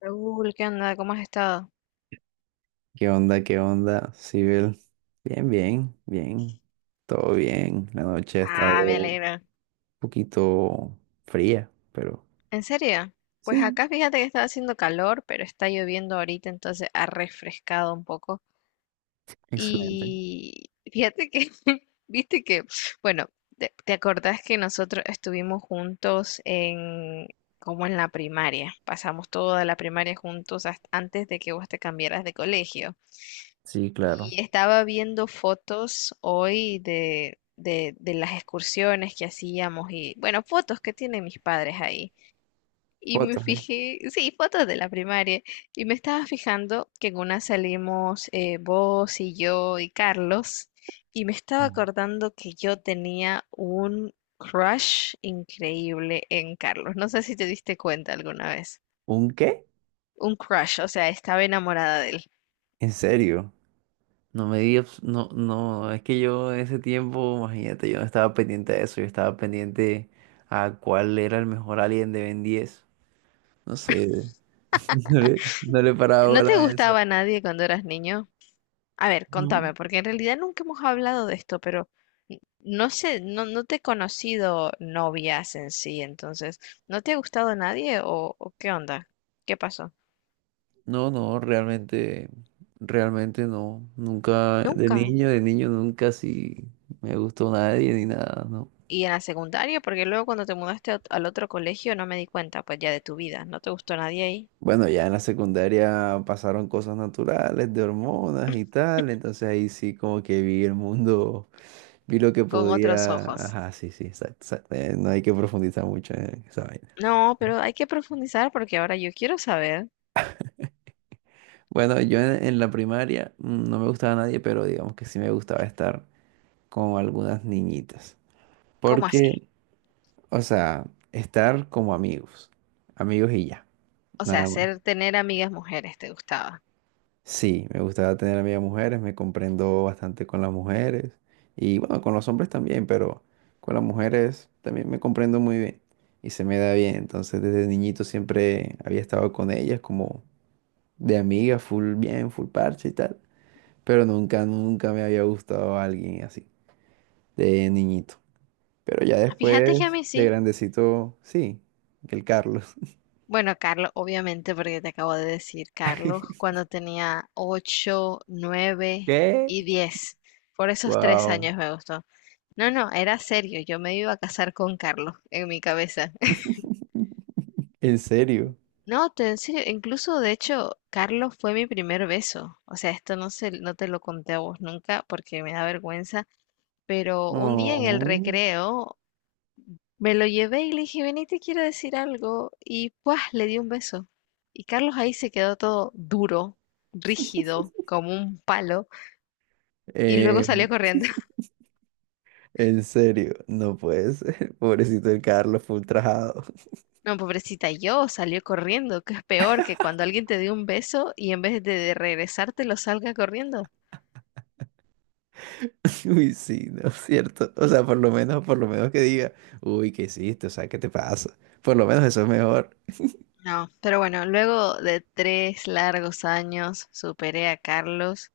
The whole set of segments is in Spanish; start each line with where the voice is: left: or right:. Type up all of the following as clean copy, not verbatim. left: Raúl, ¿qué onda? ¿Cómo has estado?
right: ¿Qué onda? ¿Qué onda, Sibel? Bien, bien, bien. Todo bien. La noche ha estado
left: Ah, me
right: un
left: alegra.
right: poquito fría, pero...
left: ¿En serio? Pues
right: Sí,
left: acá fíjate que está haciendo calor, pero está lloviendo ahorita, entonces ha refrescado un poco.
right: excelente.
left: Y fíjate que, viste que, bueno, te acordás que nosotros estuvimos juntos en, como en la primaria. Pasamos toda la primaria juntos hasta antes de que vos te cambiaras de colegio.
right: Sí, claro.
left: Y estaba viendo fotos hoy de las excursiones que hacíamos y, bueno, fotos que tienen mis padres ahí. Y me
right: Fotos, ¿eh?
left: fijé, sí, fotos de la primaria. Y me estaba fijando que en una salimos vos y yo y Carlos. Y me estaba
right: Mm.
left: acordando que yo tenía un crush increíble en Carlos. No sé si te diste cuenta alguna vez.
right: ¿Un qué?
left: Un crush, o sea, estaba enamorada de él.
right: ¿En serio? No me digas, no, no, es que yo en ese tiempo, imagínate, yo no estaba pendiente de eso, yo estaba pendiente a cuál era el mejor alien de Ben 10. No sé, no le paraba
left: ¿No
right: bola
left: te
right: a eso.
left: gustaba nadie cuando eras niño? A ver,
right: No.
left: contame, porque en realidad nunca hemos hablado de esto, pero no sé, no, no te he conocido novias en sí, entonces, ¿no te ha gustado nadie o qué onda? ¿Qué pasó?
right: No, no, realmente no. Nunca, de
left: Nunca.
right: niño, de niño nunca sí me gustó nadie ni nada, ¿no?
left: ¿Y en la secundaria? Porque luego cuando te mudaste a al otro colegio no me di cuenta, pues ya de tu vida, no te gustó nadie ahí,
right: Bueno, ya en la secundaria pasaron cosas naturales, de hormonas y tal, entonces ahí sí como que vi el mundo, vi lo que
left: con otros
right: podía.
left: ojos.
right: Ajá, sí, sí, exacto, exacto, no hay que profundizar mucho en esa vaina.
left: No, pero hay que profundizar porque ahora yo quiero saber
right: Bueno, yo en la primaria no me gustaba nadie, pero digamos que sí me gustaba estar con algunas niñitas.
left: cómo así.
right: Porque O sea, estar como amigos, amigos y ya,
left: O sea,
right: nada más.
left: hacer tener amigas mujeres te gustaba.
right: Sí, me gustaba tener amigas mujeres, me comprendo bastante con las mujeres y bueno, con los hombres también, pero con las mujeres también me comprendo muy bien y se me da bien. Entonces, desde niñito siempre había estado con ellas como de amiga, full bien, full parche y tal, pero nunca, nunca me había gustado alguien así, de niñito. Pero ya
left: Ah, fíjate que a
right: después,
left: mí
right: de
left: sí.
right: grandecito, sí, el Carlos.
left: Bueno, Carlos, obviamente, porque te acabo de decir, Carlos, cuando tenía ocho, nueve
right: ¿Qué?
left: y diez, Por esos tres
right: Wow.
left: años me gustó. No, no, era serio, yo me iba a casar con Carlos en mi cabeza.
right: ¿En serio?
left: No, en serio, incluso de hecho, Carlos fue mi primer beso. O sea, esto no te lo conté a vos nunca porque me da vergüenza, pero un día en el
right: Oh.
left: recreo me lo llevé y le dije, vení, te quiero decir algo. Y pues le di un beso. Y Carlos ahí se quedó todo duro, rígido, como un palo. Y luego
right: Eh,
left: salió corriendo.
right: en serio, no puede ser. Pobrecito el Carlos full ultrajado.
left: No, pobrecita, yo salió corriendo, que es peor que cuando alguien te dé un beso y en vez de regresártelo salga corriendo.
right: Uy, sí, no es cierto. O sea, por lo menos que diga, uy, ¿qué hiciste? O sea, ¿qué te pasa? Por lo menos eso es mejor.
left: No, pero bueno, luego de 3 largos años superé a Carlos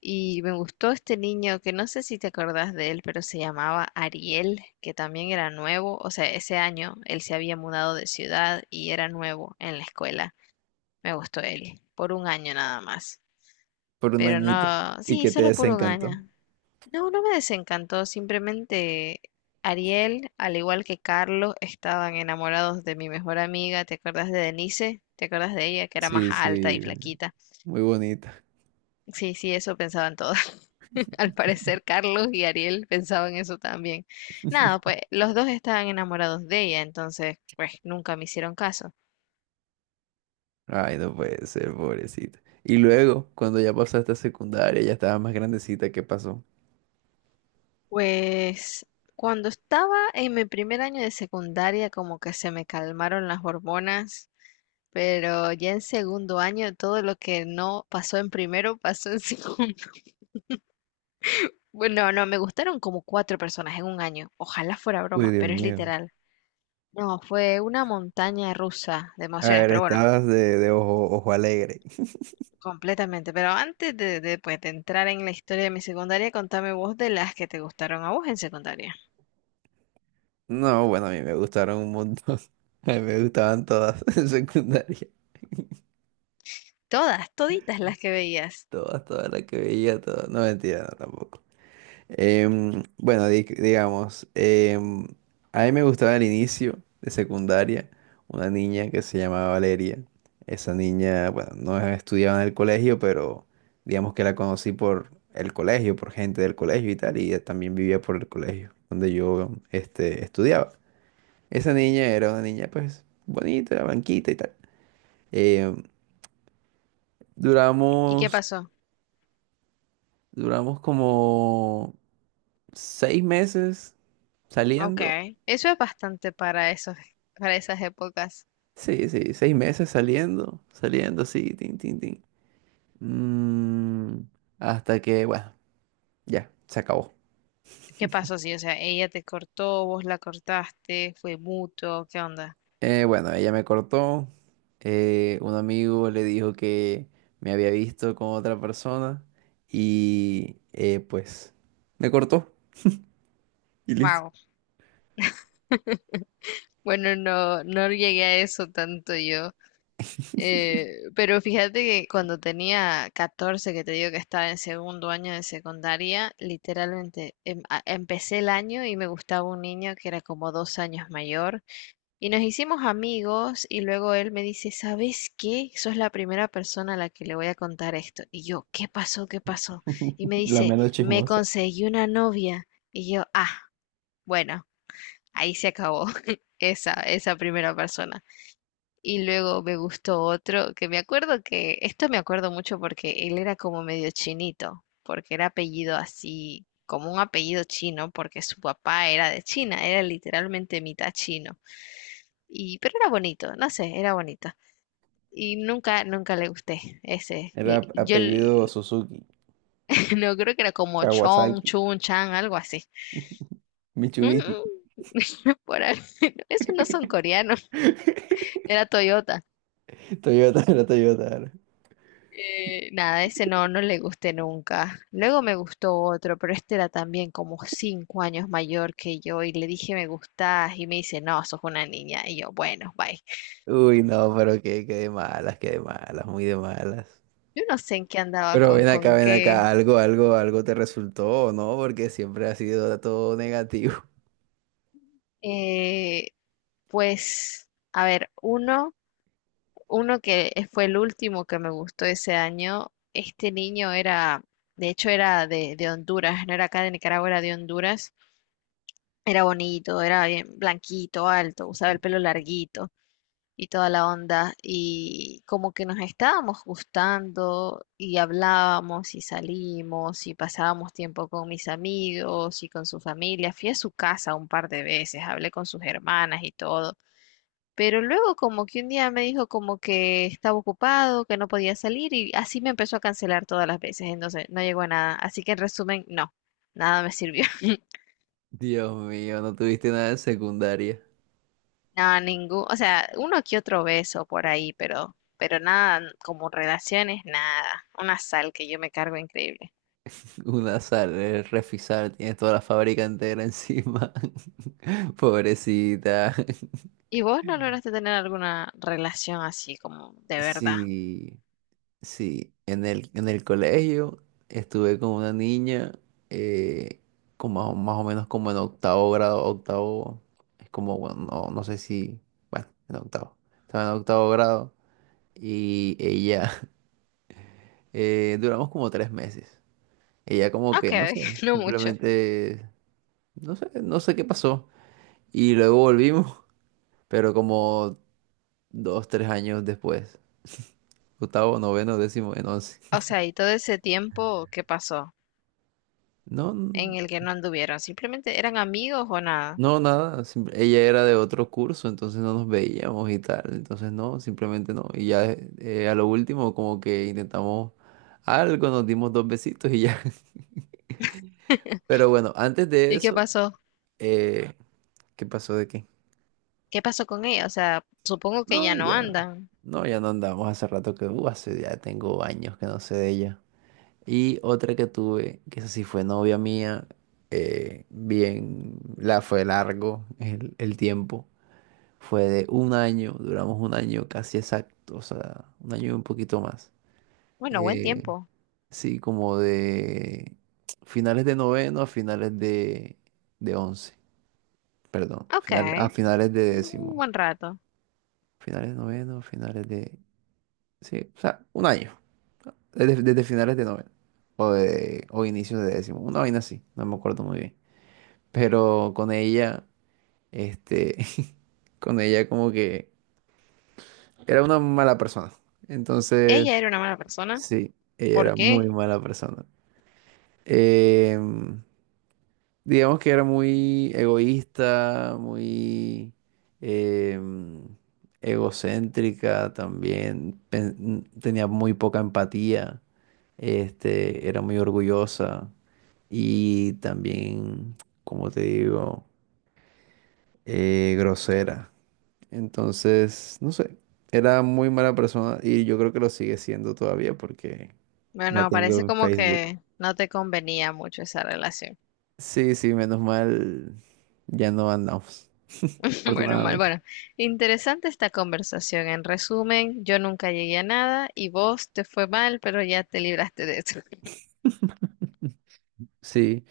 left: y me gustó este niño que no sé si te acordás de él, pero se llamaba Ariel, que también era nuevo, o sea, ese año él se había mudado de ciudad y era nuevo en la escuela. Me gustó él, por un año nada más.
right: Por un
left: Pero
right: añito.
left: no,
right: Y
left: sí,
right: que te
left: solo por un año.
right: desencantó.
left: No, no me desencantó, simplemente Ariel, al igual que Carlos, estaban enamorados de mi mejor amiga, ¿te acuerdas de Denise? ¿Te acuerdas de ella, que era más
right: Sí,
left: alta y
right: sí,
left: flaquita?
right: muy bonita.
left: Sí, sí, eso pensaban todos. Al parecer Carlos y Ariel pensaban eso también. Nada, pues los dos estaban enamorados de ella, entonces, pues nunca me hicieron caso.
right: Ay, no puede ser, pobrecita. Y luego, cuando ya pasaste a secundaria, ya estaba más grandecita, ¿qué pasó?
left: Pues cuando estaba en mi primer año de secundaria, como que se me calmaron las hormonas, pero ya en segundo año todo lo que no pasó en primero pasó en segundo. Bueno, no, me gustaron como cuatro personas en un año. Ojalá fuera
right: Uy,
left: broma,
right: Dios
left: pero es
right: mío.
left: literal. No, fue una montaña rusa de
right: A
left: emociones,
right: ver,
left: pero bueno,
right: estabas de ojo, ojo alegre.
left: completamente. Pero antes pues, de entrar en la historia de mi secundaria, contame vos de las que te gustaron a vos en secundaria.
right: No, bueno, a mí me gustaron un montón. A mí me gustaban todas en secundaria.
left: Todas, toditas las que veías.
right: Todas, todas las que veía, todas. No, mentira, no, tampoco. Bueno, digamos, a mí me gustaba al inicio de secundaria una niña que se llamaba Valeria. Esa niña, bueno, no estudiaba en el colegio, pero digamos que la conocí por el colegio, por gente del colegio y tal, y ella también vivía por el colegio donde yo estudiaba. Esa niña era una niña, pues, bonita, blanquita y tal. Eh,
left: ¿Y qué
right: duramos,
left: pasó?
right: duramos como seis meses
left: Ok,
right: saliendo.
left: eso es bastante para esas épocas.
right: Sí, sí, seis meses saliendo, saliendo sí tin, tin, tin. Mm, hasta que, bueno, ya, se acabó.
left: ¿Qué pasó? Sí, o sea, ella te cortó, vos la cortaste, fue mutuo, ¿qué onda?
right: Bueno, ella me cortó. Un amigo le dijo que me había visto con otra persona y pues me cortó y listo.
left: Wow. Bueno, no, no llegué a eso tanto yo. Eh, pero fíjate que cuando tenía 14, que te digo que estaba en segundo año de secundaria, literalmente empecé el año y me gustaba un niño que era como 2 años mayor. Y nos hicimos amigos y luego él me dice, ¿sabes qué? Sos la primera persona a la que le voy a contar esto. Y yo, ¿qué pasó? ¿Qué pasó? Y me
right: La
left: dice,
right: menos
left: me
right: chismosa.
left: conseguí una novia. Y yo, ah, bueno, ahí se acabó esa primera persona. Y luego me gustó otro, que me acuerdo que, esto me acuerdo mucho porque él era como medio chinito, porque era apellido así, como un apellido chino, porque su papá era de China, era literalmente mitad chino. Pero era bonito, no sé, era bonito. Y nunca, nunca le gusté ese.
right: Era
left: Yo
right: apellido Suzuki,
left: no creo que era como Chong,
right: Kawasaki,
left: Chun, Chang, algo así.
right: Mitsubishi.
left: Mm, por ahí. Esos no son coreanos, era Toyota.
right: Toyota, era Toyota. Era.
left: Nada, ese no, no le gusté nunca. Luego me gustó otro, pero este era también como 5 años mayor que yo y le dije me gustás y me dice, no, sos una niña. Y yo, bueno, bye.
right: Uy, no, pero qué de malas, qué de malas, muy de malas.
left: Yo no sé en qué andaba
right: Pero
left: con, con
right: ven
left: qué.
right: acá, algo, algo, algo te resultó, ¿o no? Porque siempre ha sido todo negativo.
left: Eh, Pues a ver, uno que fue el último que me gustó ese año, este niño era, de hecho era de Honduras, no era acá de Nicaragua, era de Honduras, era bonito, era bien blanquito, alto, usaba el pelo larguito y toda la onda, y como que nos estábamos gustando y hablábamos y salimos y pasábamos tiempo con mis amigos y con su familia, fui a su casa un par de veces, hablé con sus hermanas y todo, pero luego como que un día me dijo como que estaba ocupado, que no podía salir y así me empezó a cancelar todas las veces, entonces no llegó a nada. Así que en resumen, no, nada me sirvió.
right: Dios mío, no tuviste nada en secundaria.
left: No, ningún, o sea, uno que otro beso por ahí, pero nada, como relaciones, nada. Una sal que yo me cargo increíble.
right: Una sal, el refisar, tienes toda la fábrica entera encima. Pobrecita.
left: ¿Y vos no lograste tener alguna relación así como de verdad?
right: Sí. Sí, en el colegio estuve con una niña, eh, con más, o más o menos como en octavo grado, octavo, es como, bueno, no, no sé si, bueno, en octavo, estaba en octavo grado y ella, duramos como tres meses. Ella como que,
left: Ok,
right: no sé,
left: no mucho.
right: simplemente, no sé qué pasó. Y luego volvimos, pero como dos, tres años después, octavo, noveno, décimo, en once.
left: O sea, ¿y todo ese tiempo qué pasó en
right: No.
left: el que no anduvieron? ¿Simplemente eran amigos o nada?
right: No, nada, ella era de otro curso, entonces no nos veíamos y tal, entonces no, simplemente no. Y ya a lo último como que intentamos algo, nos dimos dos besitos y ya. Pero bueno, antes de
left: ¿Y qué
right: eso,
left: pasó?
right: eh, ¿qué pasó de qué?
left: ¿Qué pasó con ella? O sea, supongo que
right: No,
left: ya no
right: ya,
left: andan.
right: no, ya no andamos hace rato que, hace ya tengo años que no sé de ella. Y otra que tuve, que esa sí fue novia mía, bien, la fue largo el tiempo. Fue de un año, duramos un año casi exacto, o sea, un año y un poquito más.
left: Bueno, buen
right: Eh,
left: tiempo.
right: sí, como de finales de noveno a finales de once, perdón,
left: Ok,
right: a finales de
left: un
right: décimo.
left: buen rato.
right: Finales de noveno, finales de... Sí, o sea, un año, desde, finales de noveno o, o inicios de décimo, una vaina así, no me acuerdo muy bien. Pero con ella, este, con ella como que era una mala persona. Entonces...
left: Ella era una mala persona.
right: Sí, ella
left: ¿Por
right: era muy
left: qué?
right: mala persona. Em, digamos que era muy egoísta, muy em, egocéntrica también. Tenía muy poca empatía. Era muy orgullosa y también, como te digo, grosera. Entonces, no sé, era muy mala persona y yo creo que lo sigue siendo todavía porque la
left: Bueno,
right: tengo
left: parece
right: en
left: como
right: Facebook.
left: que no te convenía mucho esa relación.
right: Sí, sí, menos mal ya no andamos,
left: Bueno, mal.
right: afortunadamente.
left: Bueno, interesante esta conversación. En resumen, yo nunca llegué a nada y vos te fue mal, pero ya te libraste de eso.
right: Sí,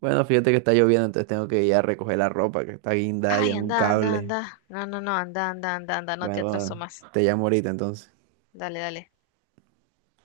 right: bueno, fíjate que está lloviendo, entonces tengo que ir a recoger la ropa que está guindada ya
left: Ay,
right: en un
left: anda, anda,
right: cable.
left: anda. No, no, no, anda, anda, anda, anda. No te
right: Bueno,
left: atraso
right: bueno,
left: más.
right: te llamo ahorita entonces.
left: Dale, dale.